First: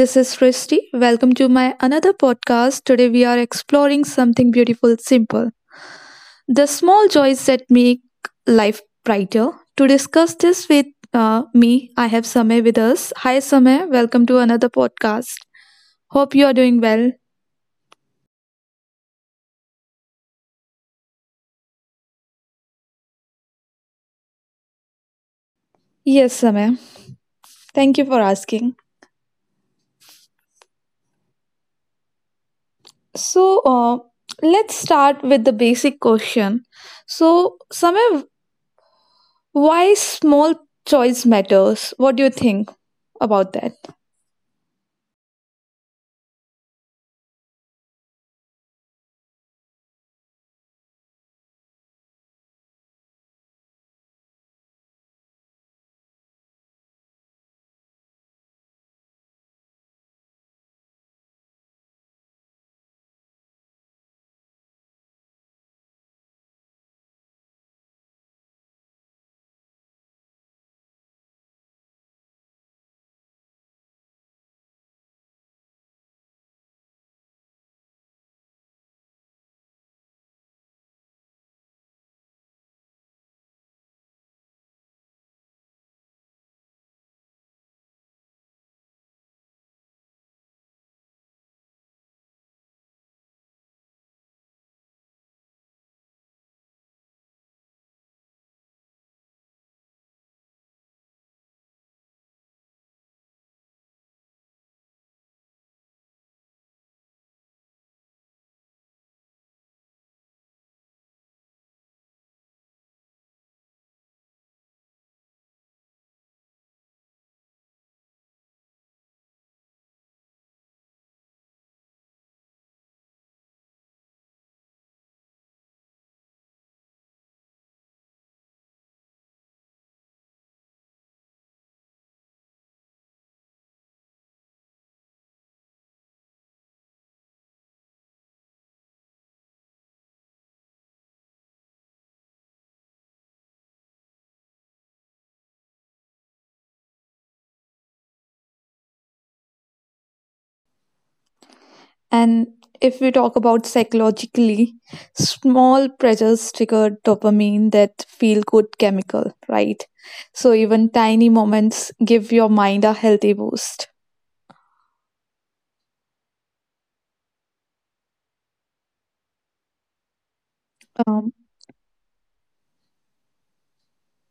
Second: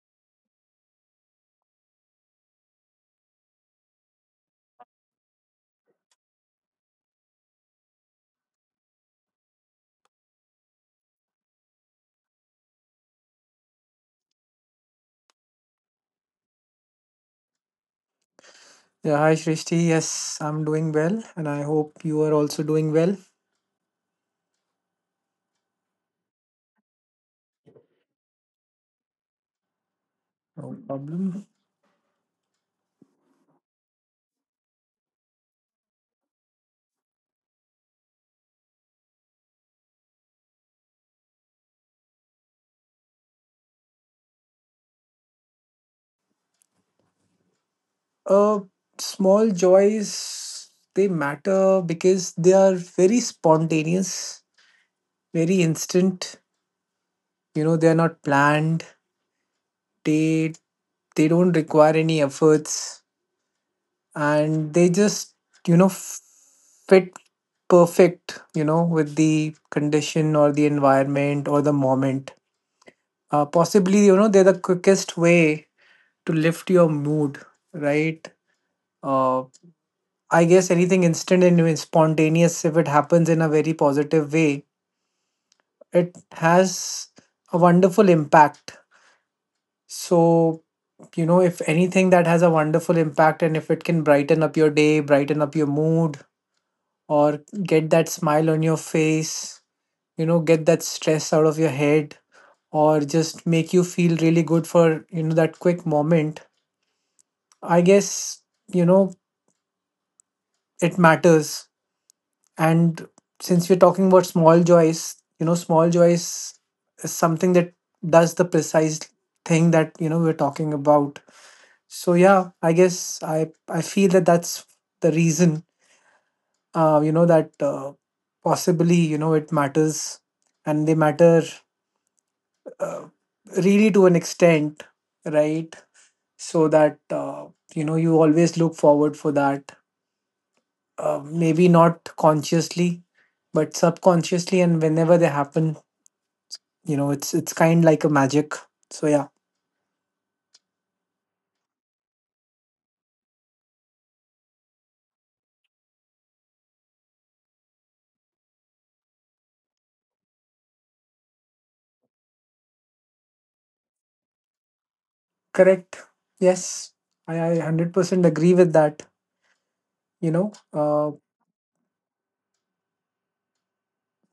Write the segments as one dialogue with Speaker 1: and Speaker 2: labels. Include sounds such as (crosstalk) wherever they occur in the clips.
Speaker 1: this is Srishti. Welcome to my another podcast. Today we are exploring something beautiful, simple. The small joys that make life brighter. To discuss this with me, I have Samay with us. Hi Samay, welcome to another podcast. Hope you are doing well.
Speaker 2: Yeah, hi Shrishti. Yes, I'm doing well, and I hope you are also doing well.
Speaker 1: Yes, Samay. Thank you for asking.
Speaker 2: No problem.
Speaker 1: So, uh, let's start with the basic question. So, Samay, why small choice matters? What do you think about that?
Speaker 2: Uh, small joys they matter because they are very spontaneous, very instant. You know, they are not planned. They they don't require any efforts, and they just you know f- fit perfect. With the condition or the environment or the moment. Possibly, they're the quickest way to lift your mood, right? Uh, I guess anything instant and spontaneous, if it happens in a very positive way, it has a wonderful impact. So, if anything that has a wonderful impact and if it can brighten up your day, brighten up your mood, or get that smile on your face, get that stress out of your head, or just make you feel really good for that quick moment, I guess, you know, it matters. And since we're talking about small joys, small joys is something that does the precise thing that we're talking about. So yeah, I guess I feel that that's the reason, you know, that possibly, you know, it matters and they matter uh, really to an extent, right? So that you always look forward for that. Maybe not consciously, but subconsciously, and whenever they happen, it's kind like a magic. So yeah.
Speaker 1: And if we talk about psychologically, small pressures trigger dopamine, that feel good chemical, right? So even tiny moments give your mind a healthy boost.
Speaker 2: Correct. Yes, I 100% agree with that you know uh
Speaker 1: Um,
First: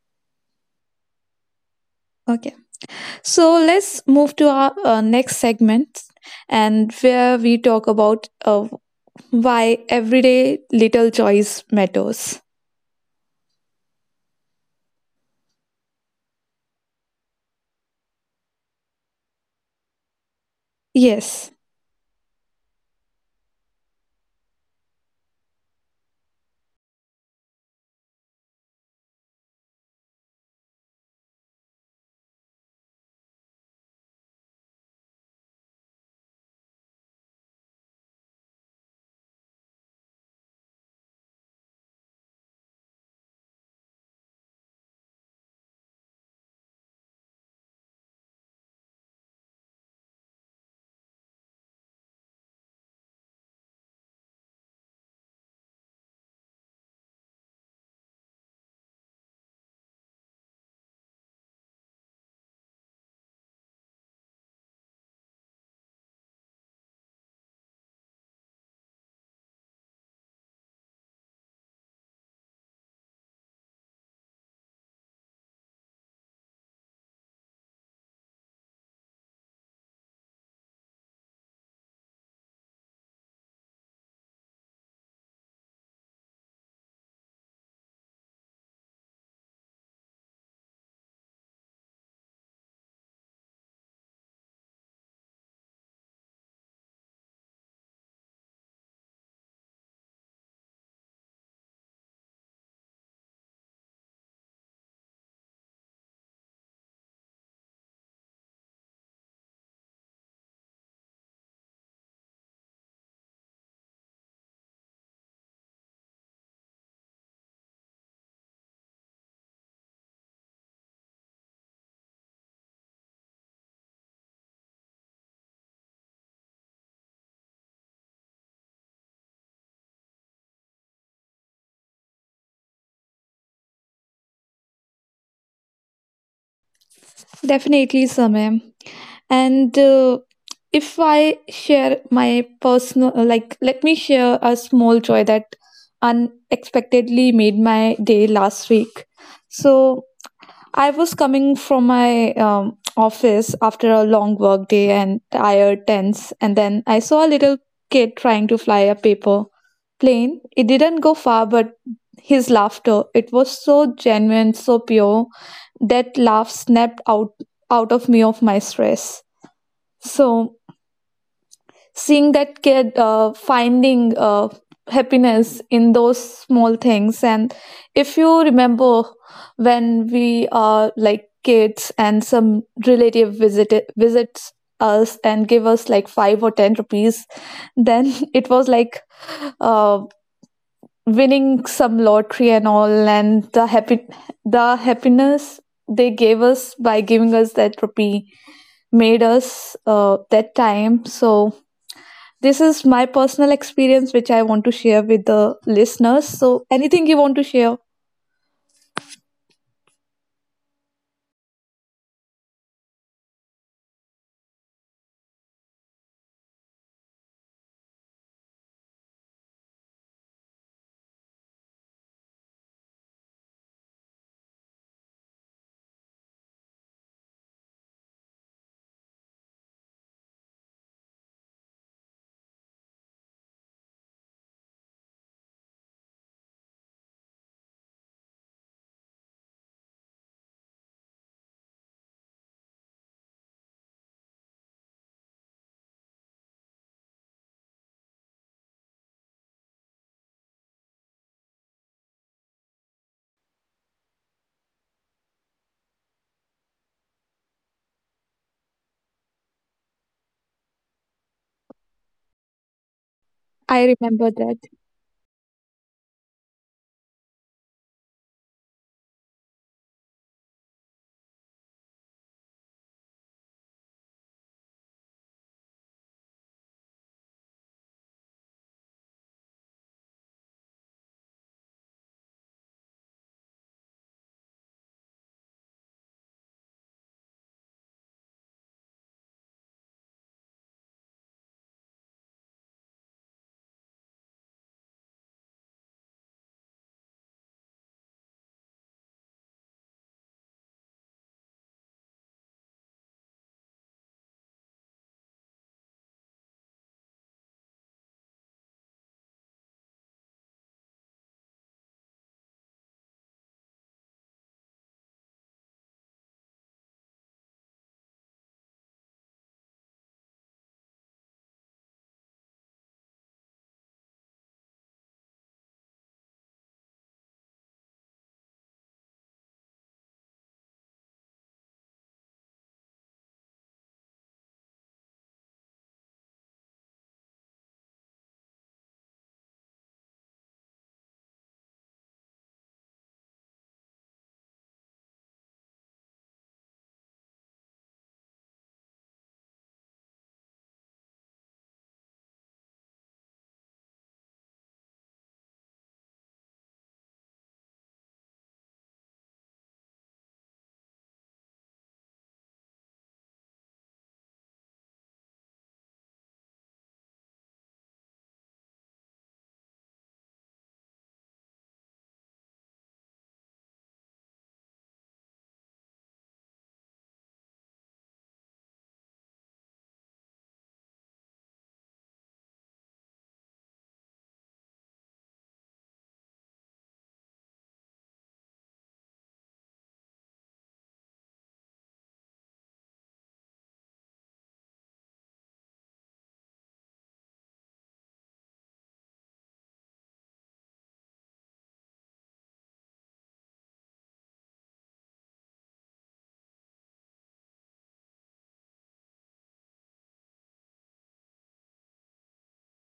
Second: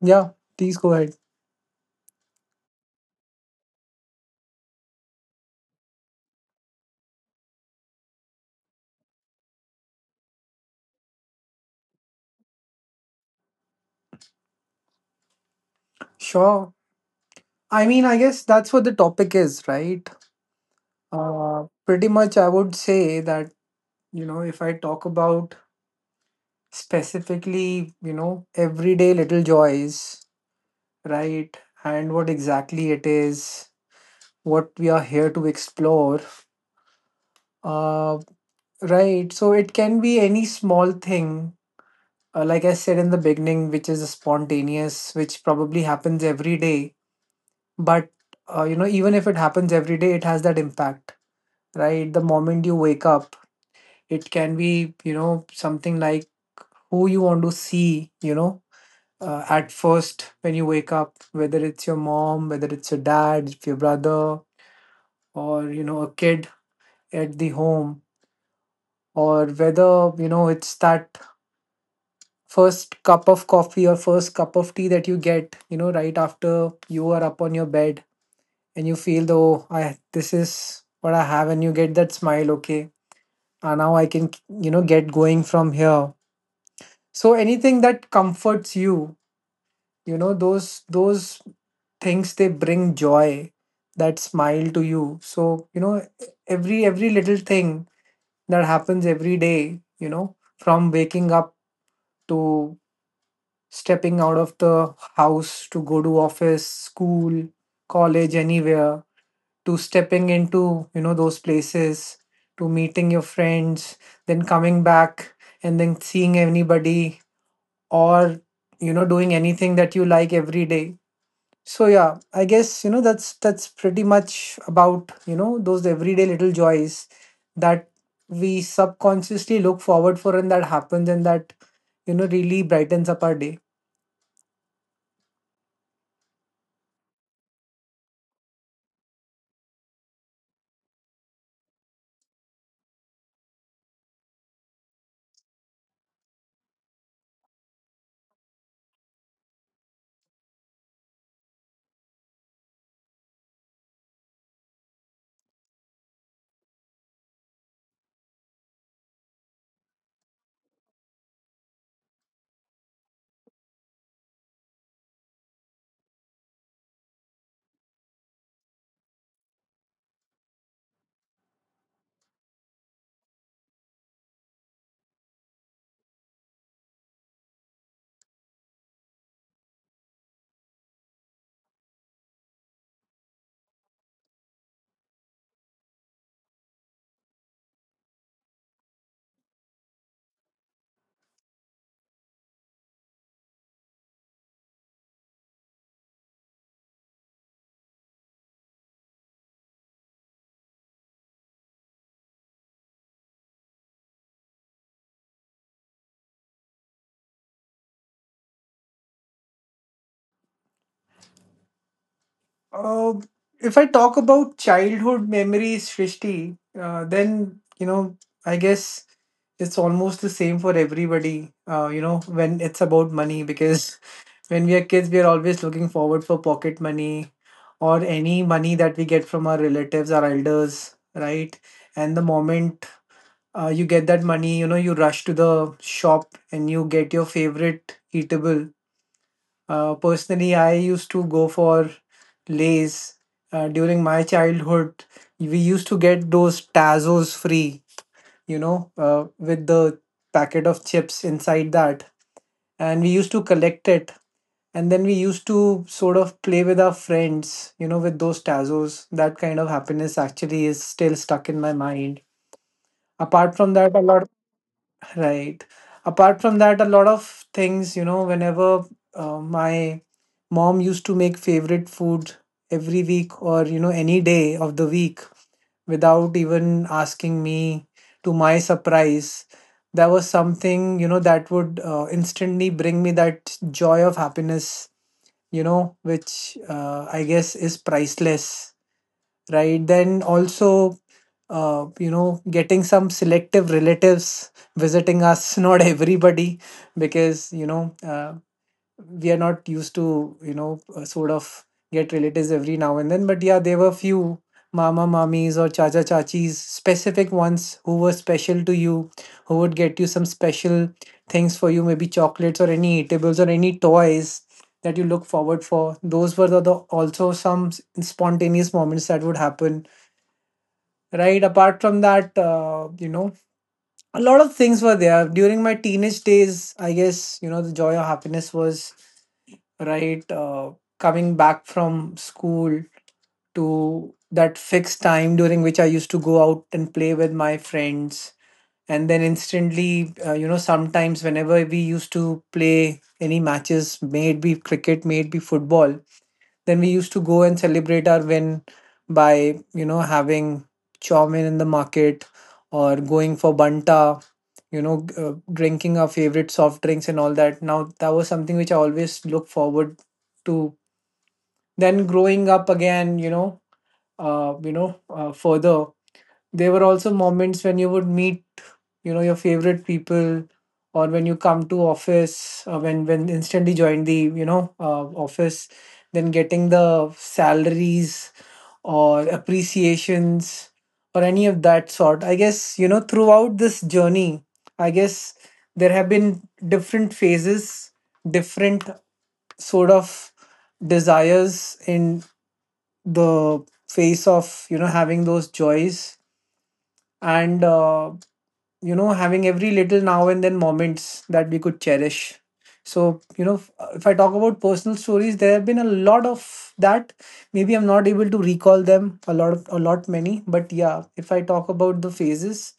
Speaker 2: yeah, please go ahead.
Speaker 1: okay. So let's move to our next segment and where we talk about why everyday little choice matters.
Speaker 2: Sure. I mean, I guess that's what the topic is, right?
Speaker 1: Yes,
Speaker 2: Pretty much, I would say that, if I talk about specifically, everyday little joys, right? And what exactly it is, what we are here to explore uh right, so it can be any small thing, like I said in the beginning, which is spontaneous, which probably happens every day. But even if it happens every day, it has that impact, right? The moment you wake up, it can be something like who you want to see. At first, when you wake up, whether it's your mom, whether it's your dad, if your brother, or a kid at the home, or whether it's that first cup of coffee or first cup of tea that you get right after you are up on your bed. And you feel the, oh, I, this is what I have, and you get that smile. Okay, and now I can get going from here. So anything that comforts you, you know those things, they bring joy, that smile to you. So, every little thing that happens every day, from waking up to stepping out of the house to go to office, school, college, anywhere, to stepping into those places, to meeting your friends, then coming back and then seeing anybody or, doing anything that you like every day. So yeah, I guess, that's pretty much about those everyday little joys that we subconsciously look forward for, and that happens, and that, really brightens up our day.
Speaker 1: definitely, Samem. And if I share my personal, like, let me share a small joy that unexpectedly made my day last week. So I was coming from my office after a long work day and tired, tense, and then I saw a little kid trying to fly a paper plane. It didn't go far, but his laughter, it was so genuine, so pure, that laugh snapped out of my stress. So seeing that kid finding happiness in those small things, and if you remember when we are like kids and some relative visits us and give us like five or ten rupees, then (laughs) it was like uh, winning some lottery and all, and the happy the happiness they gave us by giving us that rupee made us that time so this is my personal experience, which I want to share with the listeners. So, anything you want to share?
Speaker 2: Uh, if I talk about childhood memories, Shrishti, I guess it's almost the same for everybody. When it's about money, because (laughs) when we are kids, we are always looking forward for pocket money or any money that we get from our relatives, our elders, right? And the moment you get that money, you rush to the shop and you get your favorite eatable. Personally, I used to go for Lays. During my childhood, we used to get those Tazos free, with the packet of chips inside that. And we used to collect it. And then we used to sort of play with our friends, with those Tazos. That kind of happiness actually is still stuck in my mind. Apart from that,
Speaker 1: I
Speaker 2: a lot.
Speaker 1: remember that.
Speaker 2: Right. Apart from that, a lot of things, whenever my mom used to make favorite food every week or, any day of the week without even asking me, to my surprise, there was something, that would instantly bring me that joy of happiness, which I guess is priceless. Right. Then also, getting some selective relatives visiting us, (laughs) not everybody, because, we are not used to, sort of get relatives every now and then. But yeah, there were few mama mamis or chacha chachis, specific ones who were special to you, who would get you some special things for you, maybe chocolates or any eatables or any toys that you look forward for. Those were the also some spontaneous moments that would happen, right? Apart from that, a lot of things were there during my teenage days. I guess, the joy of happiness was, right, coming back from school to that fixed time during which I used to go out and play with my friends. And then instantly, sometimes whenever we used to play any matches, may it be cricket, may it be football, then we used to go and celebrate our win by, having chow mein in the market, or going for banta, drinking our favorite soft drinks and all that. Now, that was something which I always look forward to. Then growing up again, further there were also moments when you would meet your favorite people, or when you come to office. When instantly join the office, then getting the salaries or appreciations or any of that sort. I guess, throughout this journey, I guess there have been different phases, different sort of desires in the face of, having those joys, and having every little now and then moments that we could cherish. So, if I talk about personal stories, there have been a lot of that. Maybe I'm not able to recall them, a lot many. But yeah, if I talk about the phases,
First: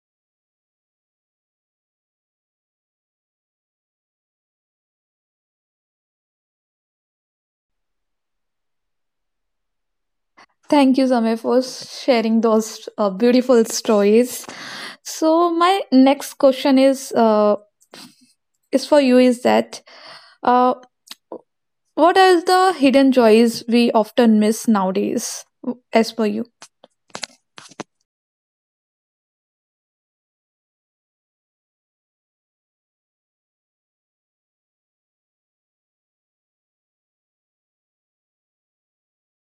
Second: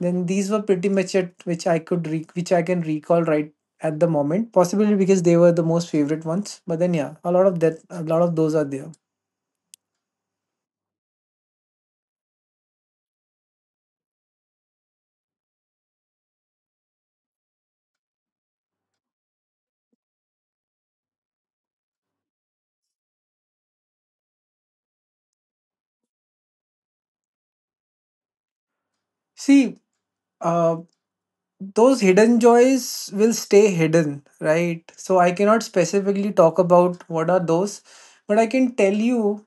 Speaker 2: then these were pretty much it, which I can recall right at the moment, possibly because they were the most favorite ones. But then yeah, a lot of that, a lot of those are there.
Speaker 1: Thank you, Samir, for sharing those beautiful stories. So, my next question is for you is that, uh, what are the hidden joys we often miss nowadays, as per you?
Speaker 2: See uh, those hidden joys will stay hidden, right? So I cannot specifically talk about what are those, but I can tell you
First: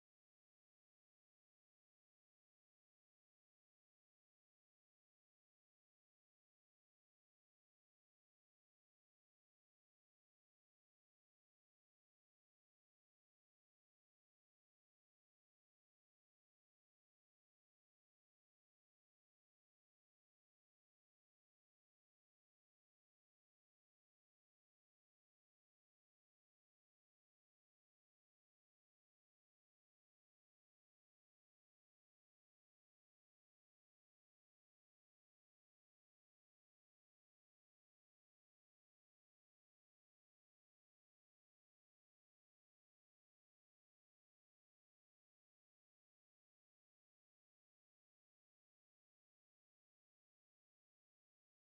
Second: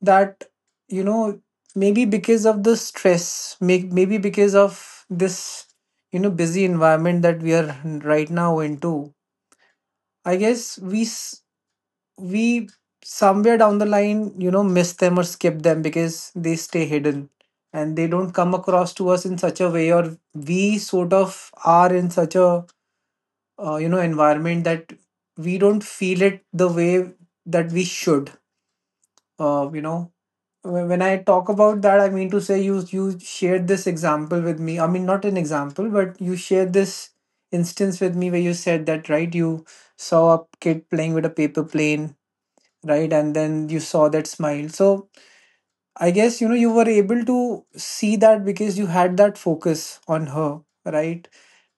Speaker 2: that, you know, maybe because of the stress, maybe because of this, busy environment that we are right now into, I guess we somewhere down the line, miss them or skip them because they stay hidden and they don't come across to us in such a way, or we sort of are in such a environment that we don't feel it the way that we should uh, you know when I talk about that, I mean to say you shared this example with me, I mean, not an example, but you shared this instance with me where you said that, right? You saw a kid playing with a paper plane, right? And then you saw that smile. So I guess, you were able to see that because you had that focus on her, right?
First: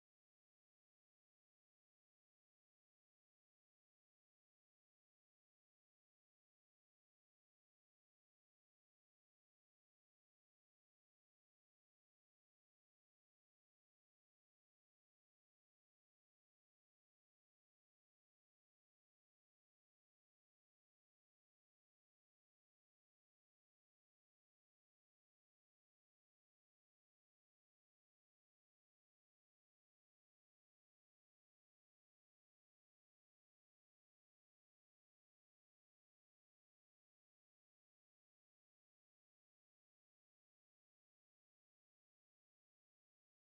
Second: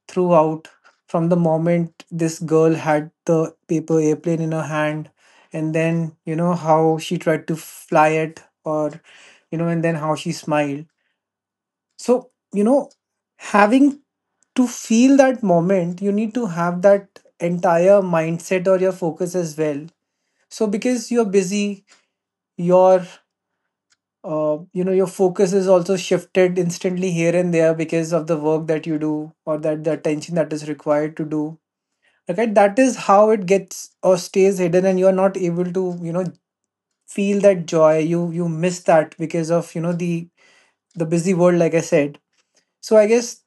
Speaker 2: Throughout, from the moment this girl had the paper airplane in her hand and then, how she tried to fly it or, and then how she smiled. So, having to feel that moment, you need to have that entire mindset or your focus as well. So because you're busy, your your focus is also shifted instantly here and there because of the work that you do, or that the attention that is required to do. Okay, that is how it gets or stays hidden, and you are not able to, feel that joy. You miss that because of, the busy world, like I said. So I guess,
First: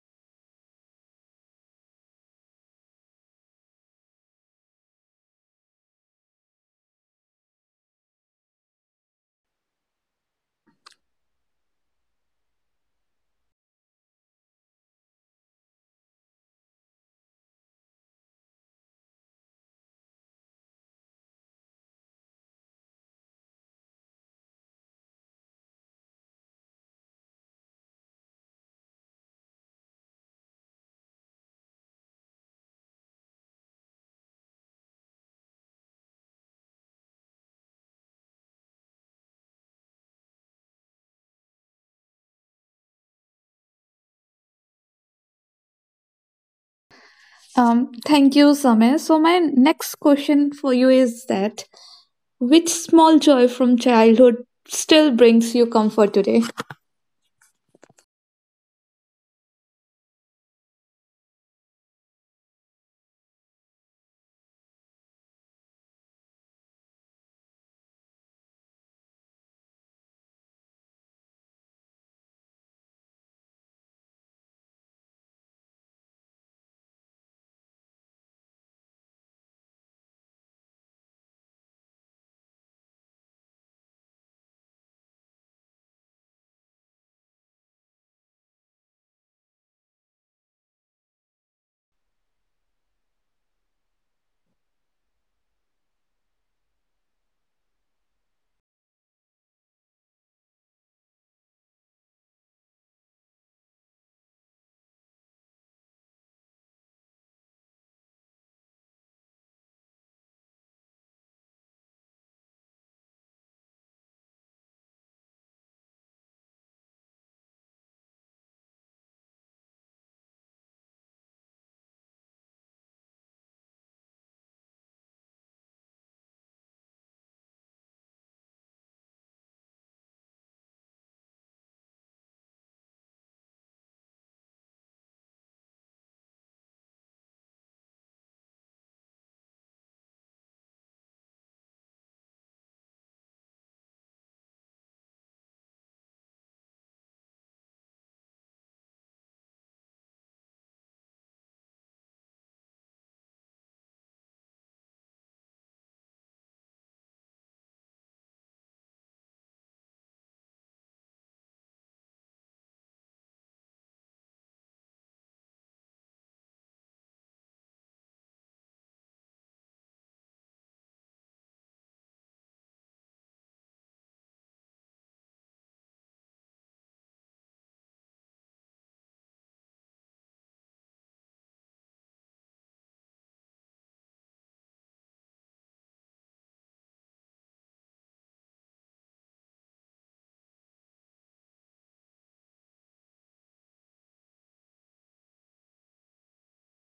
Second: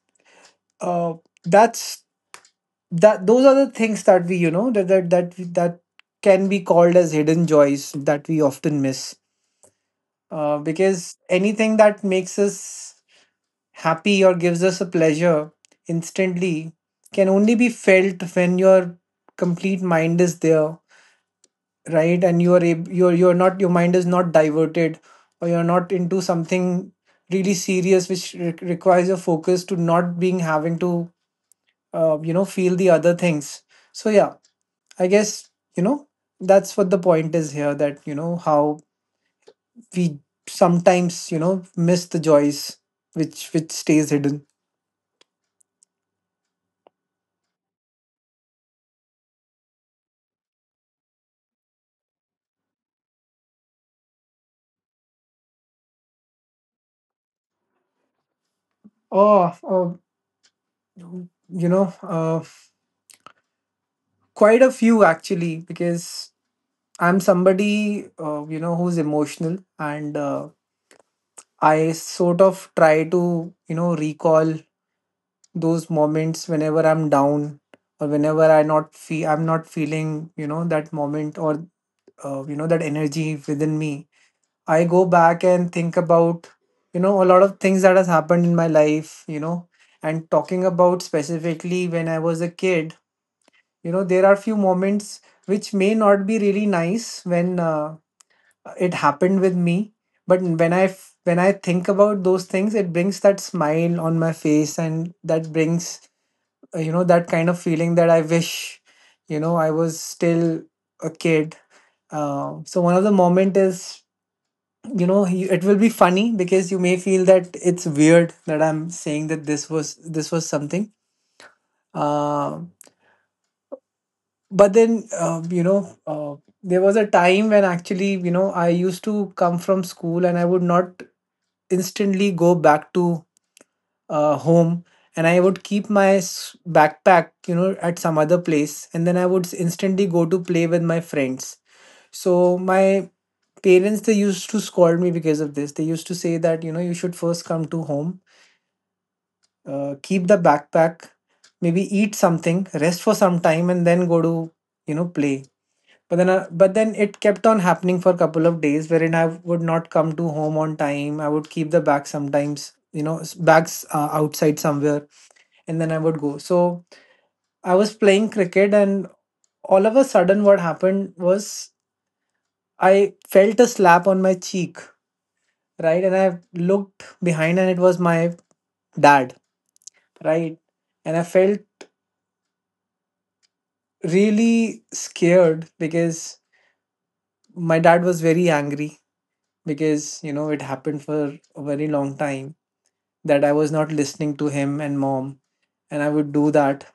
Speaker 2: uh that's that those are the things that we, that can be called as hidden joys that we often miss. Because anything that makes us happy or gives us a pleasure instantly can only be felt when your complete mind is there, right? And you're not, your mind is not diverted, or you're not into something really serious which requires your focus to not being having to, feel the other things. So yeah, I guess, you know that's what the point is here. That how we sometimes miss the joys which stays hidden.
Speaker 1: Thank you, Samir. So, my next question for you is that which small joy from childhood still brings you comfort today?
Speaker 2: Oh, oh, you know uh, quite a few actually, because I'm somebody, who's emotional, and I sort of try to, recall those moments whenever I'm down or whenever I'm not feeling, that moment, or that energy within me. I go back and think about, a lot of things that has happened in my life, and talking about specifically when I was a kid, there are few moments which may not be really nice when it happened with me. But when when I think about those things, it brings that smile on my face, and that brings that kind of feeling that I wish, I was still a kid. So one of the moment is, it will be funny, because you may feel that it's weird that I'm saying that this was something, uh, but then, there was a time when actually, I used to come from school, and I would not instantly go back to home, and I would keep my backpack, at some other place, and then I would instantly go to play with my friends. So my parents, they used to scold me because of this. They used to say that, you should first come to home, keep the backpack, maybe eat something, rest for some time, and then go to play. But then it kept on happening for a couple of days, wherein I would not come to home on time. I would keep the bag sometimes, bags outside somewhere, and then I would go. So I was playing cricket, and all of a sudden, what happened was I felt a slap on my cheek, right? And I looked behind, and it was my dad, right? And I felt really scared, because my dad was very angry, because you know it happened for a very long time that I was not listening to him and mom, and I would do that.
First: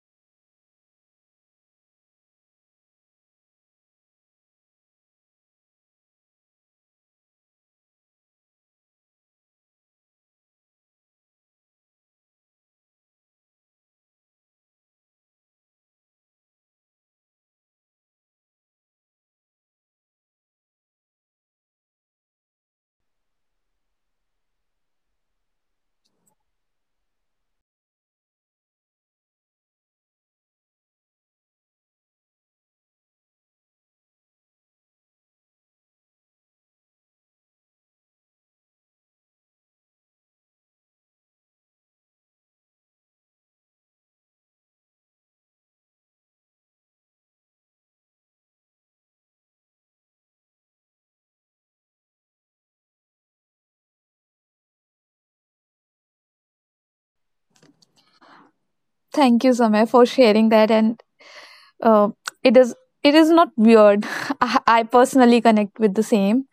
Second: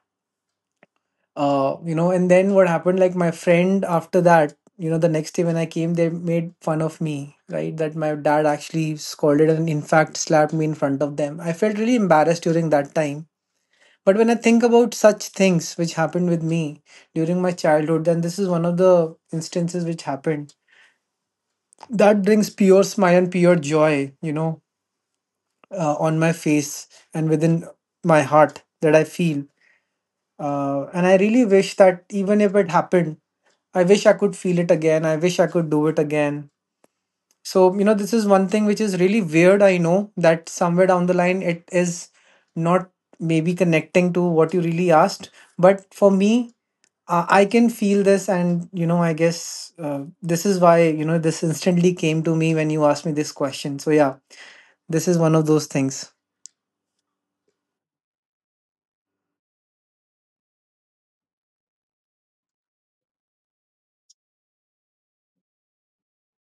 Speaker 2: And then what happened? Like my friend after that, the next day when I came, they made fun of me, right? That my dad actually scolded and in fact slapped me in front of them. I felt really embarrassed during that time. But when I think about such things which happened with me during my childhood, then this is one of the instances which happened. That brings pure smile and pure joy, on my face and within my heart that I feel. And I really wish that even if it happened, I wish I could feel it again. I wish I could do it again. So, this is one thing which is really weird. I know that somewhere down the line, it is not maybe connecting to what you really asked. But for me, I can feel this. And, I guess this is why, this instantly came to me when you asked me this question. So, yeah, this is one of those things.
Speaker 1: Thank you, Samay, for sharing that. And uh, it is it is not weird. (laughs) I personally connect with the same.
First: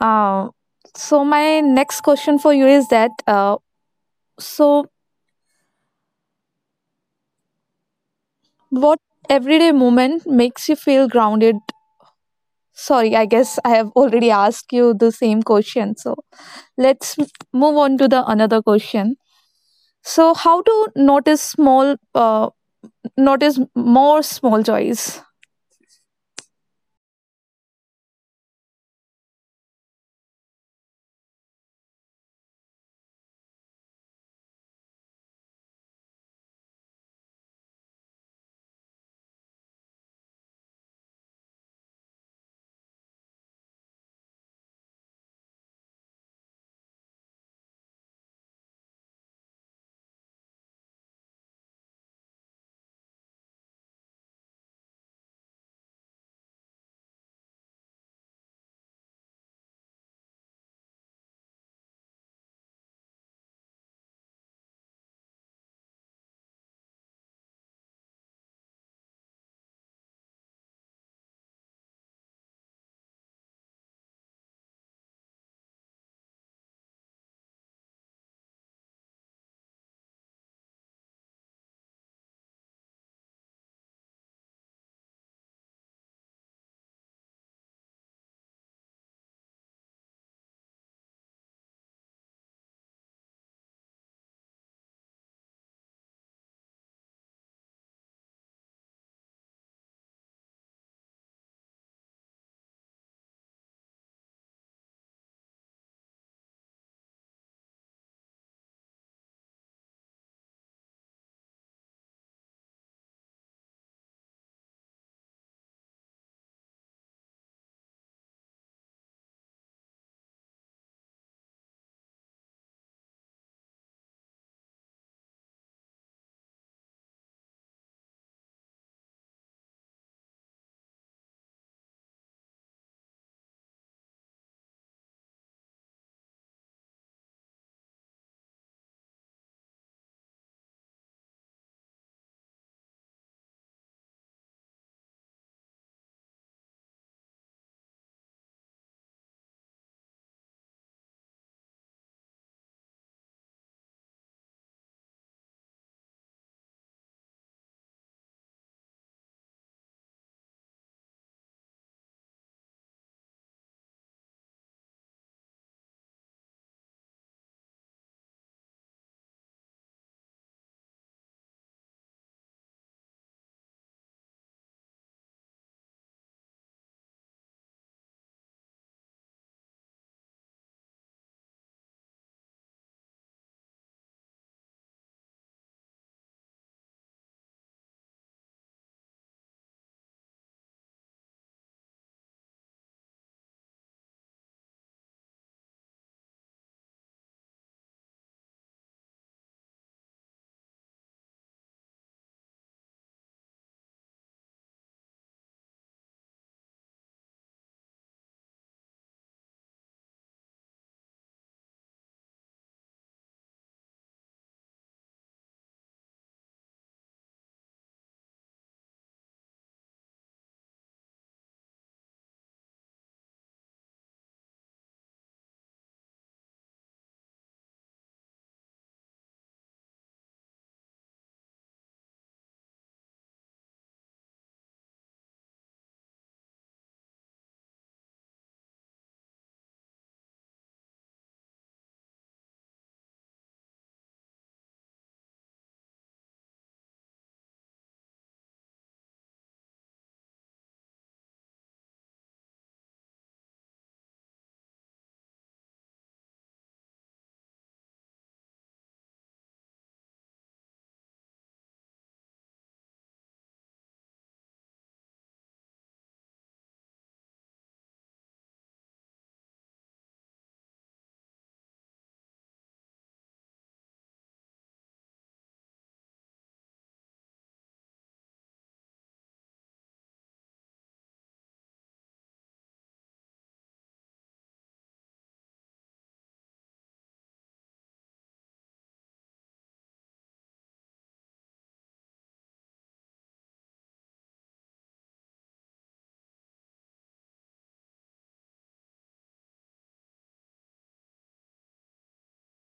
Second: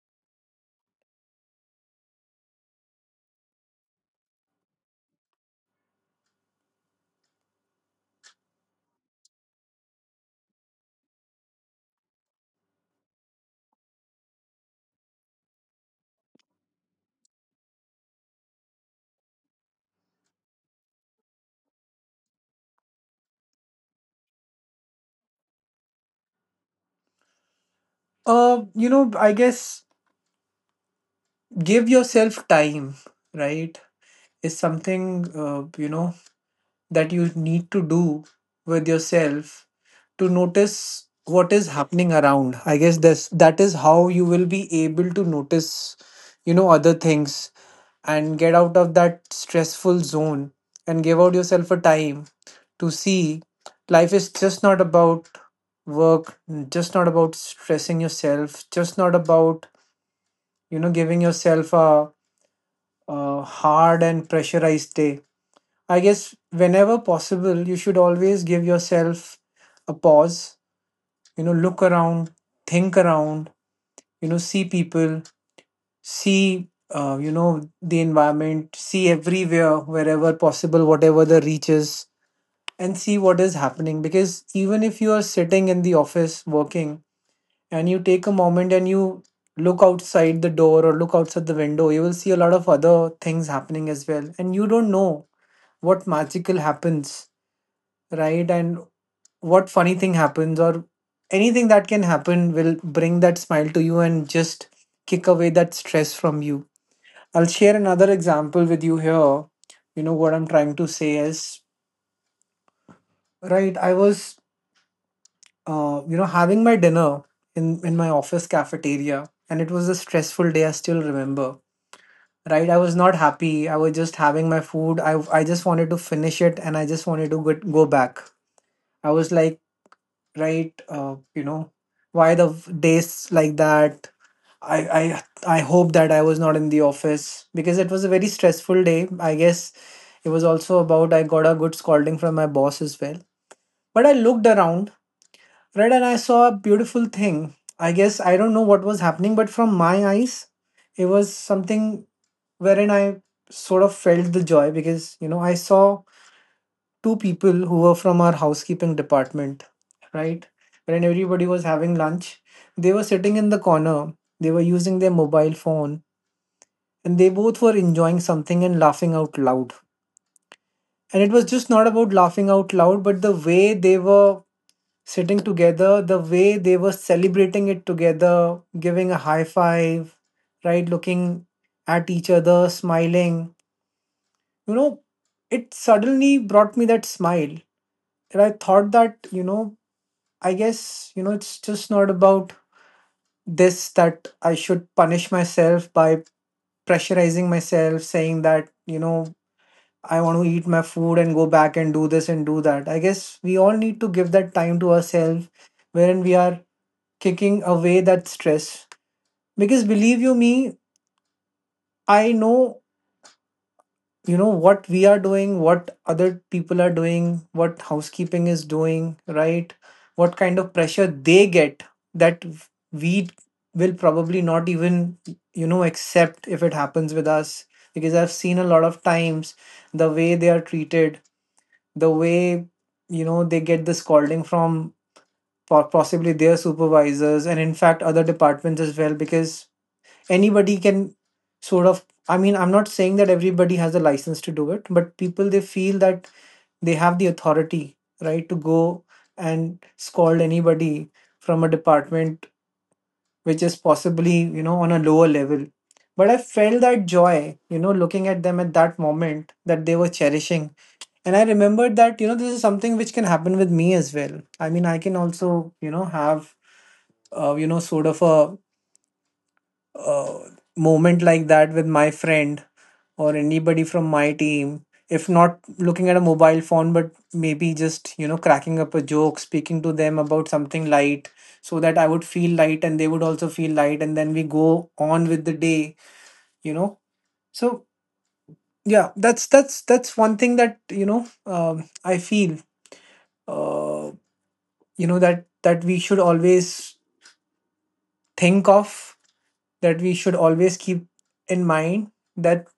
Speaker 1: Uh, so my next question for you is that so what everyday moment makes you feel grounded? Sorry, I guess I have already asked you the same question. So let's m- move on to the another question. So how to notice small notice more small joys?
Speaker 2: I guess give yourself time, right? Is something uh, you know that you need to do with yourself, to notice what is happening around. I guess this that is how you will be able to notice other things and get out of that stressful zone, and give out yourself a time to see life is just not about work, just not about stressing yourself, just not about giving yourself a hard and pressurized day. I guess whenever possible, you should always give yourself a pause, look around, think around, see people, see, the environment, see everywhere, wherever possible, whatever the reach is, and see what is happening. Because even if you are sitting in the office working, and you take a moment and you look outside the door or look outside the window, you will see a lot of other things happening as well. And you don't know what magical happens, right? And what funny thing happens, or anything that can happen will bring that smile to you and just kick away that stress from you. I'll share another example with you here. You know what I'm trying to say is, right. I was, having my dinner in my office cafeteria, and it was a stressful day. I still remember. Right, I was not happy. I was just having my food. I just wanted to finish it, and I just wanted to get, go back. I was like, right? Why the days like that? I, I hope that I was not in the office, because it was a very stressful day. I guess it was also about I got a good scolding from my boss as well. But I looked around, right, and I saw a beautiful thing. I guess I don't know what was happening, but from my eyes, it was something wherein I sort of felt the joy, because you know I saw two people who were from our housekeeping department, right? When everybody was having lunch, they were sitting in the corner, they were using their mobile phone, and they both were enjoying something and laughing out loud. And it was just not about laughing out loud, but the way they were sitting together, the way they were celebrating it together, giving a high five, right? Looking at each other, smiling. You know, it suddenly brought me that smile. And I thought that, I guess, it's just not about this, that I should punish myself by pressurizing myself, saying that, I want to eat my food and go back and do this and do that. I guess we all need to give that time to ourselves, wherein we are kicking away that stress. Because believe you me, I know you know what we are doing, what other people are doing, what housekeeping is doing, right, what kind of pressure they get, that we will probably not even accept if it happens with us. Because I've seen a lot of times the way they are treated, the way they get the scolding from possibly their supervisors, and in fact other departments as well, because anybody can sort of, I mean, I'm not saying that everybody has a license to do it, but people, they feel that they have the authority, right, to go and scold anybody from a department which is possibly on a lower level. But I felt that joy, looking at them at that moment, that they were cherishing. And I remembered that, this is something which can happen with me as well. I mean, I can also have sort of a uh, moment like that with my friend or anybody from my team, if not looking at a mobile phone, but maybe just cracking up a joke, speaking to them about something light, so that I would feel light and they would also feel light, and then we go on with the day, you know so yeah, that's one thing that I feel uh, that that we should always think of, that we should always keep in mind, that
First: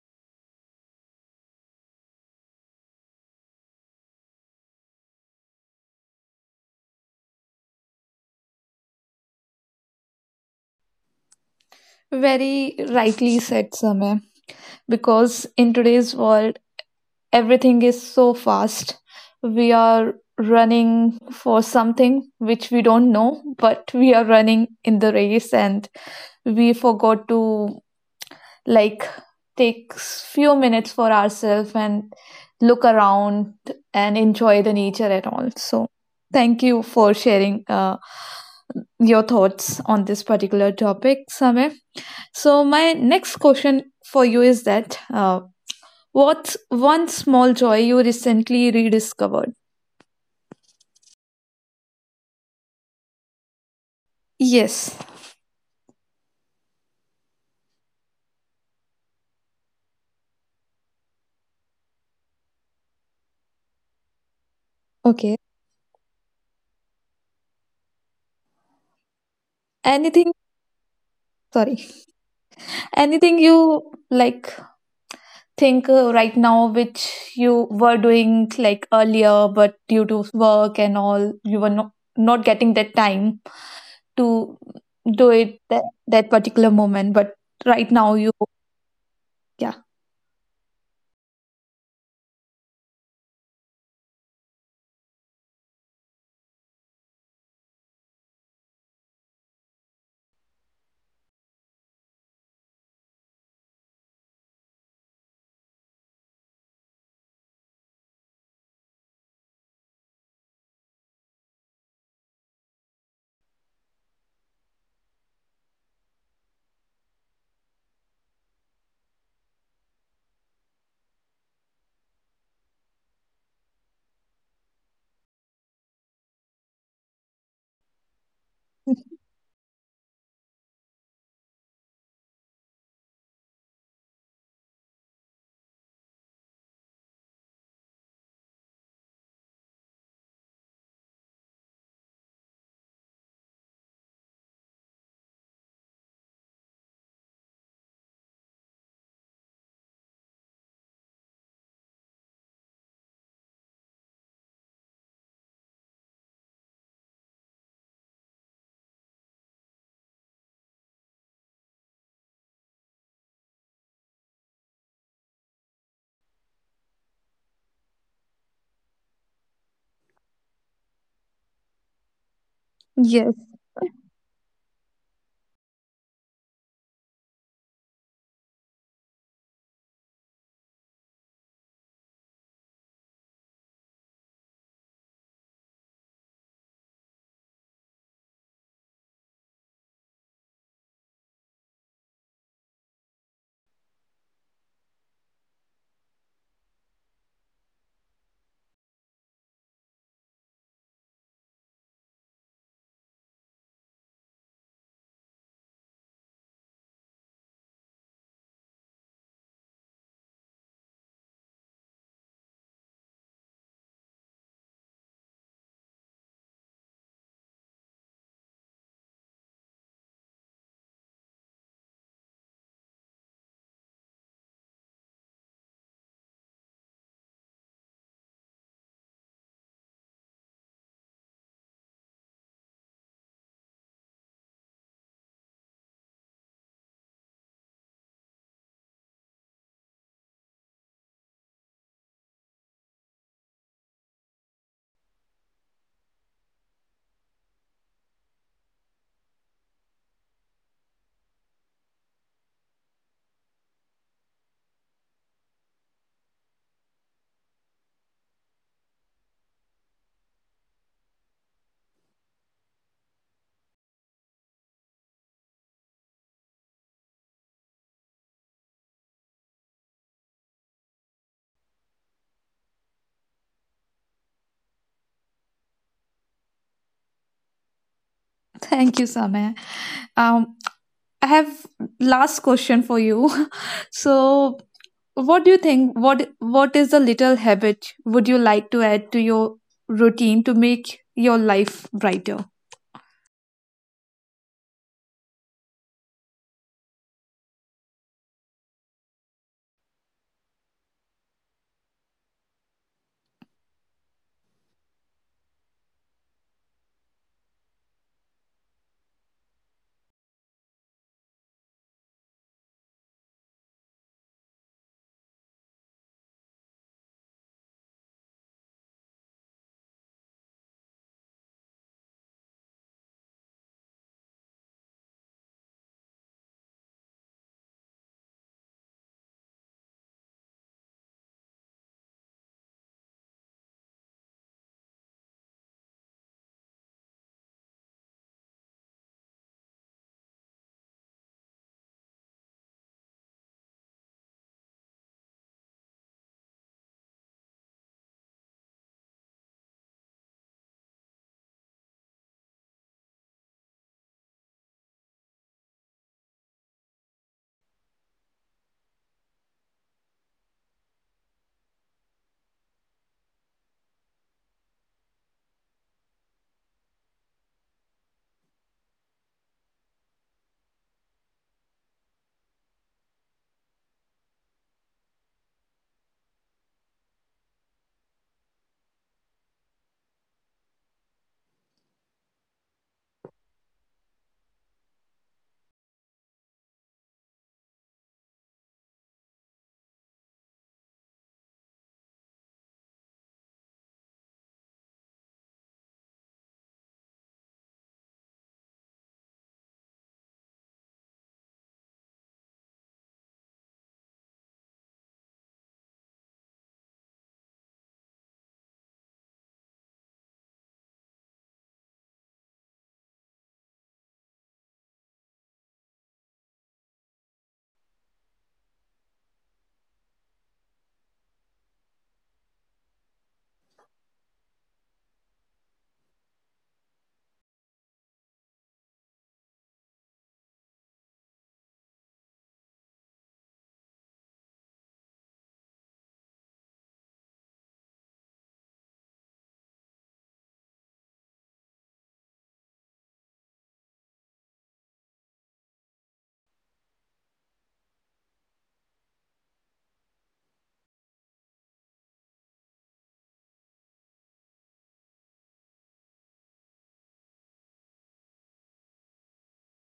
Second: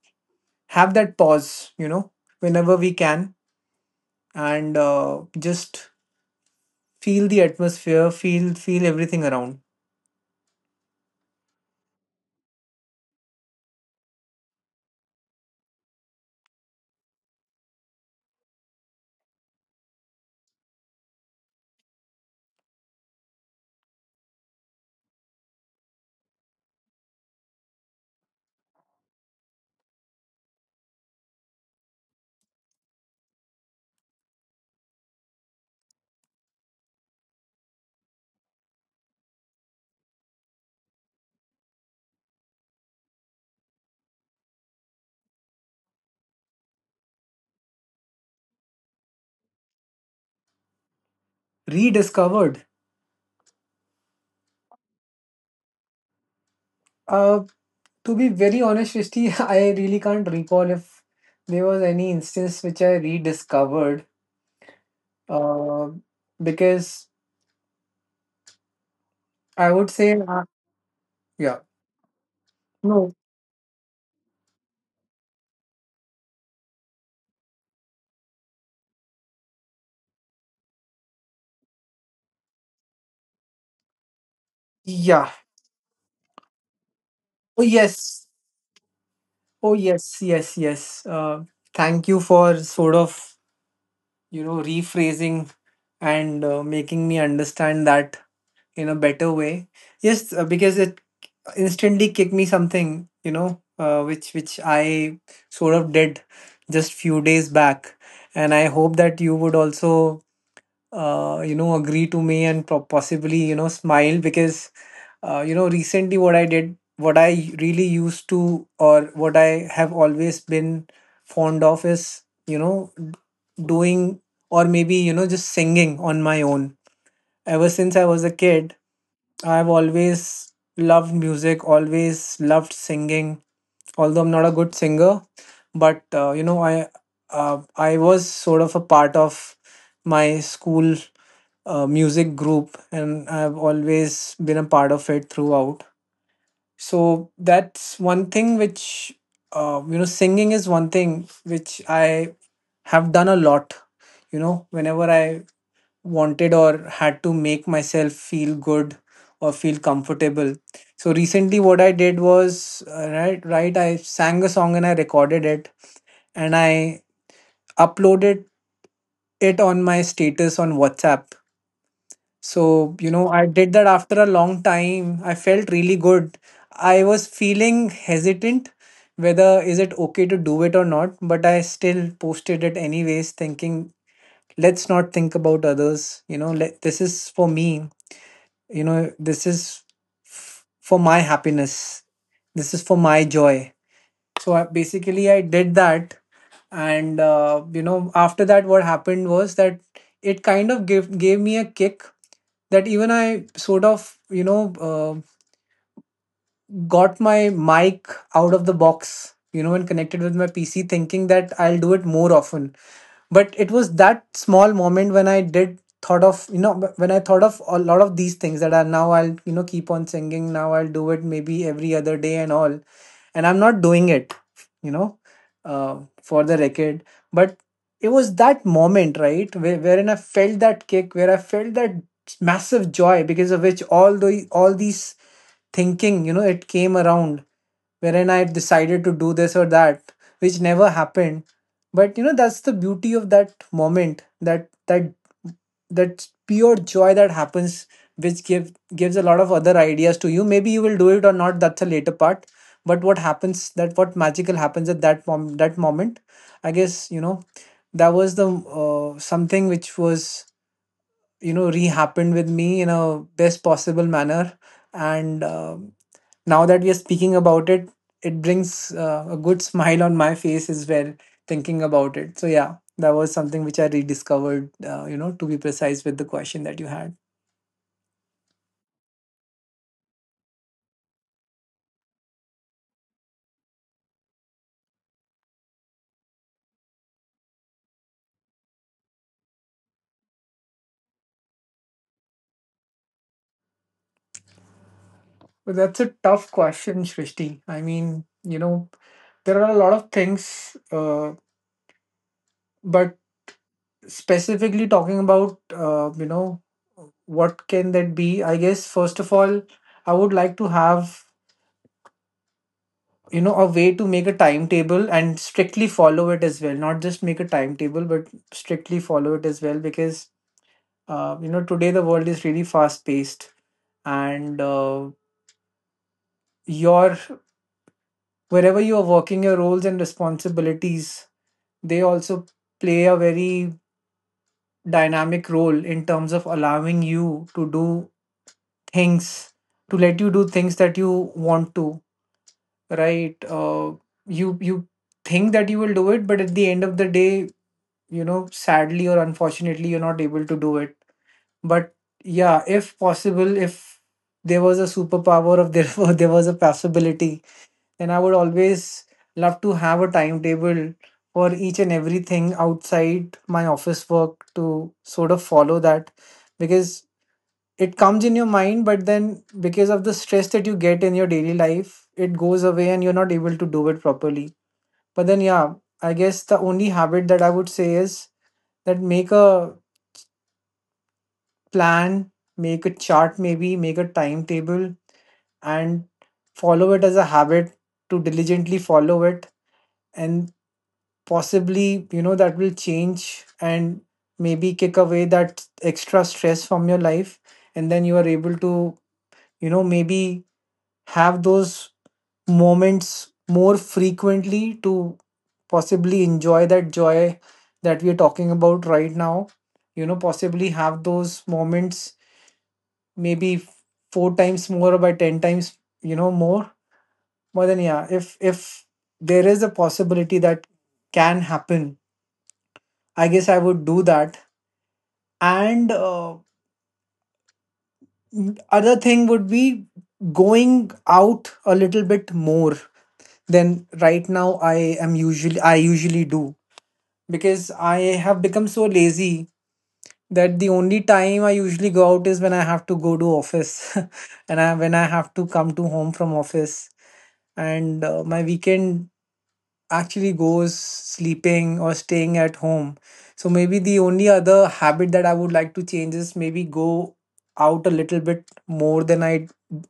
Speaker 2: have that pause, whenever we can, and just feel the atmosphere, feel everything around.
Speaker 1: Very rightly said, Samay. Because in today's world everything is so fast, we are running for something which we don't know, but we are running in the race and we forgot to, like, take few minutes for ourselves and look around and enjoy the nature at all. So thank you for sharing your thoughts on this particular topic, Samir. So my next question for you is that what's one small joy you recently rediscovered?
Speaker 2: Rediscovered.
Speaker 1: Yes.
Speaker 2: Uh, to be very honest, Shristi, (laughs) I really can't recall if there was any instance which I rediscovered.
Speaker 1: Okay.
Speaker 2: Uh, because I would say,
Speaker 1: Anything,
Speaker 2: yeah,
Speaker 1: sorry. Anything you like think right now which you were doing like earlier, but due to work and all, you were not getting that time to do
Speaker 2: yeah.
Speaker 1: it that particular moment, but
Speaker 2: Oh
Speaker 1: right now
Speaker 2: yes,
Speaker 1: you
Speaker 2: oh
Speaker 1: yeah.
Speaker 2: yes, yes, yes. Thank you for sort of rephrasing and making me understand that in a better way. Yes, because it instantly kicked me something, which I sort of did just few days back, and I hope that you would also agree to me and possibly smile. Because recently what I did, what I really used to, or what I have always been fond of, is doing, or maybe just singing on my own. Ever since I was a kid, I've always loved music, always loved singing. Although I'm not a good singer, but I was sort of a part of my school music group, and I've always been a part of it throughout. So that's one thing which singing is one thing which I have done a lot. Whenever I wanted or had to make myself feel good or feel comfortable. So recently, what I did was right, right. I sang a song and I recorded it, and I uploaded it on my status on WhatsApp. So,
Speaker 1: Yes.
Speaker 2: I did that after a long time. I felt really good. I was feeling hesitant whether is it okay to do it or not, but I still posted it anyways, thinking let's not think about others. This is for me, this is for my happiness, this is for my joy. So basically I did that. And after that what happened was that it kind of gave me a kick, that even I sort of got my mic out of the box, and connected with my PC, thinking that I'll do it more often. But it was that small moment when I did thought of, when I thought of a lot of these things, that are now I'll, keep on singing. Now I'll do it maybe every other day and all. And I'm not doing it, you know, for the record. But it was that moment, right, wherein I felt that kick, where I felt that massive joy, because of which all these thinking, it came around, wherein I decided to do this or that, which never happened. But that's the beauty of that moment, that pure joy that happens, which gives a lot of other ideas to you, maybe you will do it or not, that's a later part. But what happens, that what magical happens at that moment, I guess, that was the something which was rehappened with me in a best possible manner. And now that we are speaking about it, it brings a good smile on my face as well, thinking about it. So yeah, that was something which I rediscovered, to be precise with the question that you had.
Speaker 1: Thank you, Samaya. Um, I have last question for you. (laughs) So what do you think? What is a little habit would you like to add to your routine to make your life brighter?
Speaker 2: Well, that's a tough question, Shrishti. I mean, you know, there are a lot of things, uh, but specifically talking about, what can that be? I guess, first of all, I would like to have a way to make a timetable and strictly follow it as well, not just make a timetable but strictly follow it as well, because today the world is really fast paced. And your wherever you are working, your roles and responsibilities, they also play a very dynamic role in terms of allowing you to do things, to let you do things that you want to, right. You think that you will do it, but at the end of the day, sadly or unfortunately, you're not able to do it. But yeah, if possible, if there was a superpower, if there (laughs) were, there was a possibility, then I would always love to have a timetable for each and everything outside my office work, to sort of follow that, because it comes in your mind, but then because of the stress that you get in your daily life, it goes away and you're not able to do it properly. But then yeah, I guess the only habit that I would say is that make a plan, make a chart, maybe make a timetable, and follow it as a habit, to diligently follow it, and possibly, that will change, and maybe kick away that extra stress from your life, and then you are able to, maybe have those moments more frequently, to possibly enjoy that joy that we are talking about right now. Possibly have those moments maybe four times more or by 10 times, more. But then yeah, if there is a possibility that can happen, I guess I would do that. And other thing would be going out a little bit more than right now. I usually do, because I have become so lazy that the only time I usually go out is when I have to go to office (laughs) and when I have to come to home from office, and my weekend actually goes sleeping or staying at home. So maybe the only other habit that I would like to change is maybe go out a little bit more than I,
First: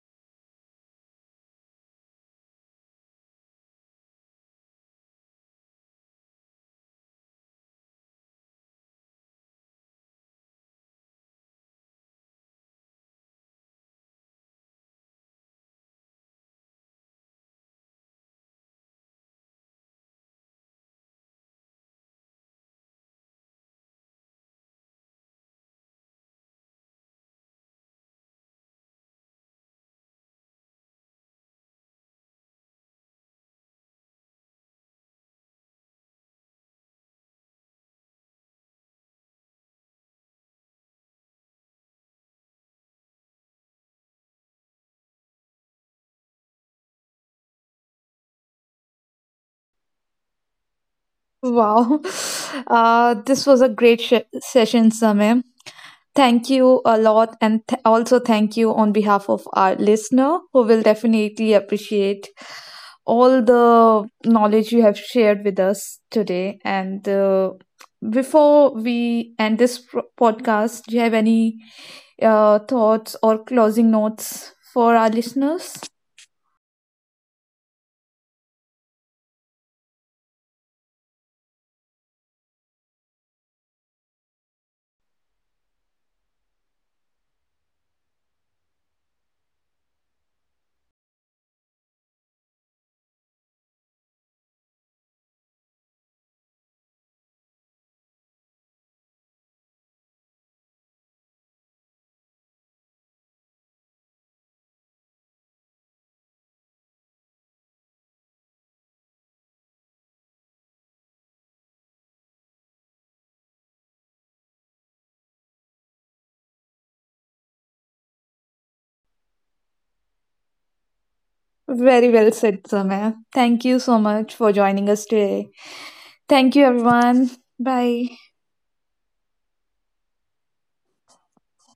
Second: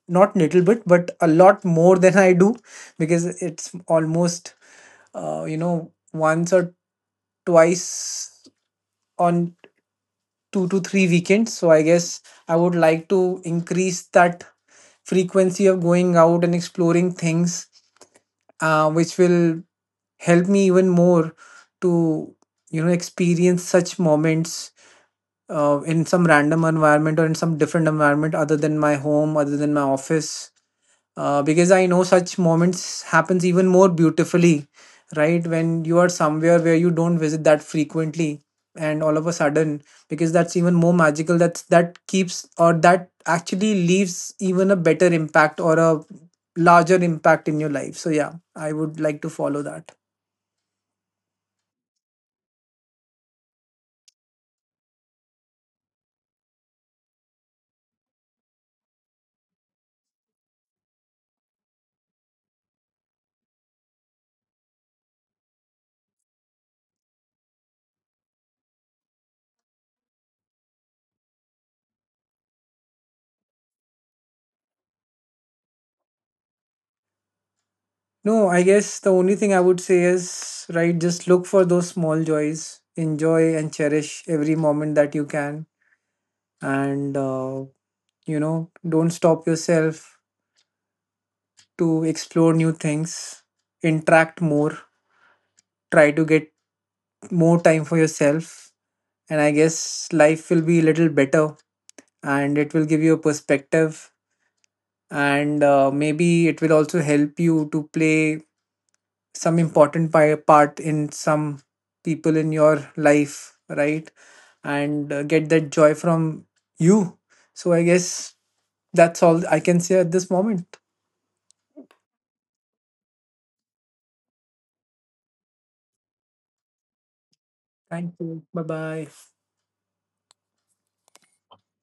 Speaker 2: not little bit but a lot more than I do, because it's almost once or twice on 2 to 3 weekends. So I guess I would like to increase that frequency of going out and exploring things, which will help me even more to experience such moments, in some random environment or in some different environment, other than my home, other than my office, because I know such moments happens even more beautifully, right, when you are somewhere where you don't visit that frequently, and all of a sudden, because that's even more magical, that's that keeps, or that actually leaves even a better impact or a larger impact in your life. So yeah, I would like to follow that.
Speaker 1: Wow. (laughs) This was a great session, Samir. Thank you a lot, and also thank you on behalf of our listener who will definitely appreciate all the knowledge you have shared with us today. And before we end this podcast, do you have any thoughts or closing notes for our listeners?
Speaker 2: No, I guess the only thing I would say is, right, just look for those small joys, enjoy and cherish every moment that you can, and you know don't stop yourself to explore new things, interact more, try to get more time for yourself, and I guess life will be a little better, and it will give you a perspective. And maybe it will also help you to play some important part in some people in your life, right. And get that joy from you. So I guess that's all I can say at this moment.
Speaker 1: Very well said, Samaya. Thank you so much for joining us today. Thank you, everyone.
Speaker 2: Thank
Speaker 1: Bye.
Speaker 2: you, bye bye.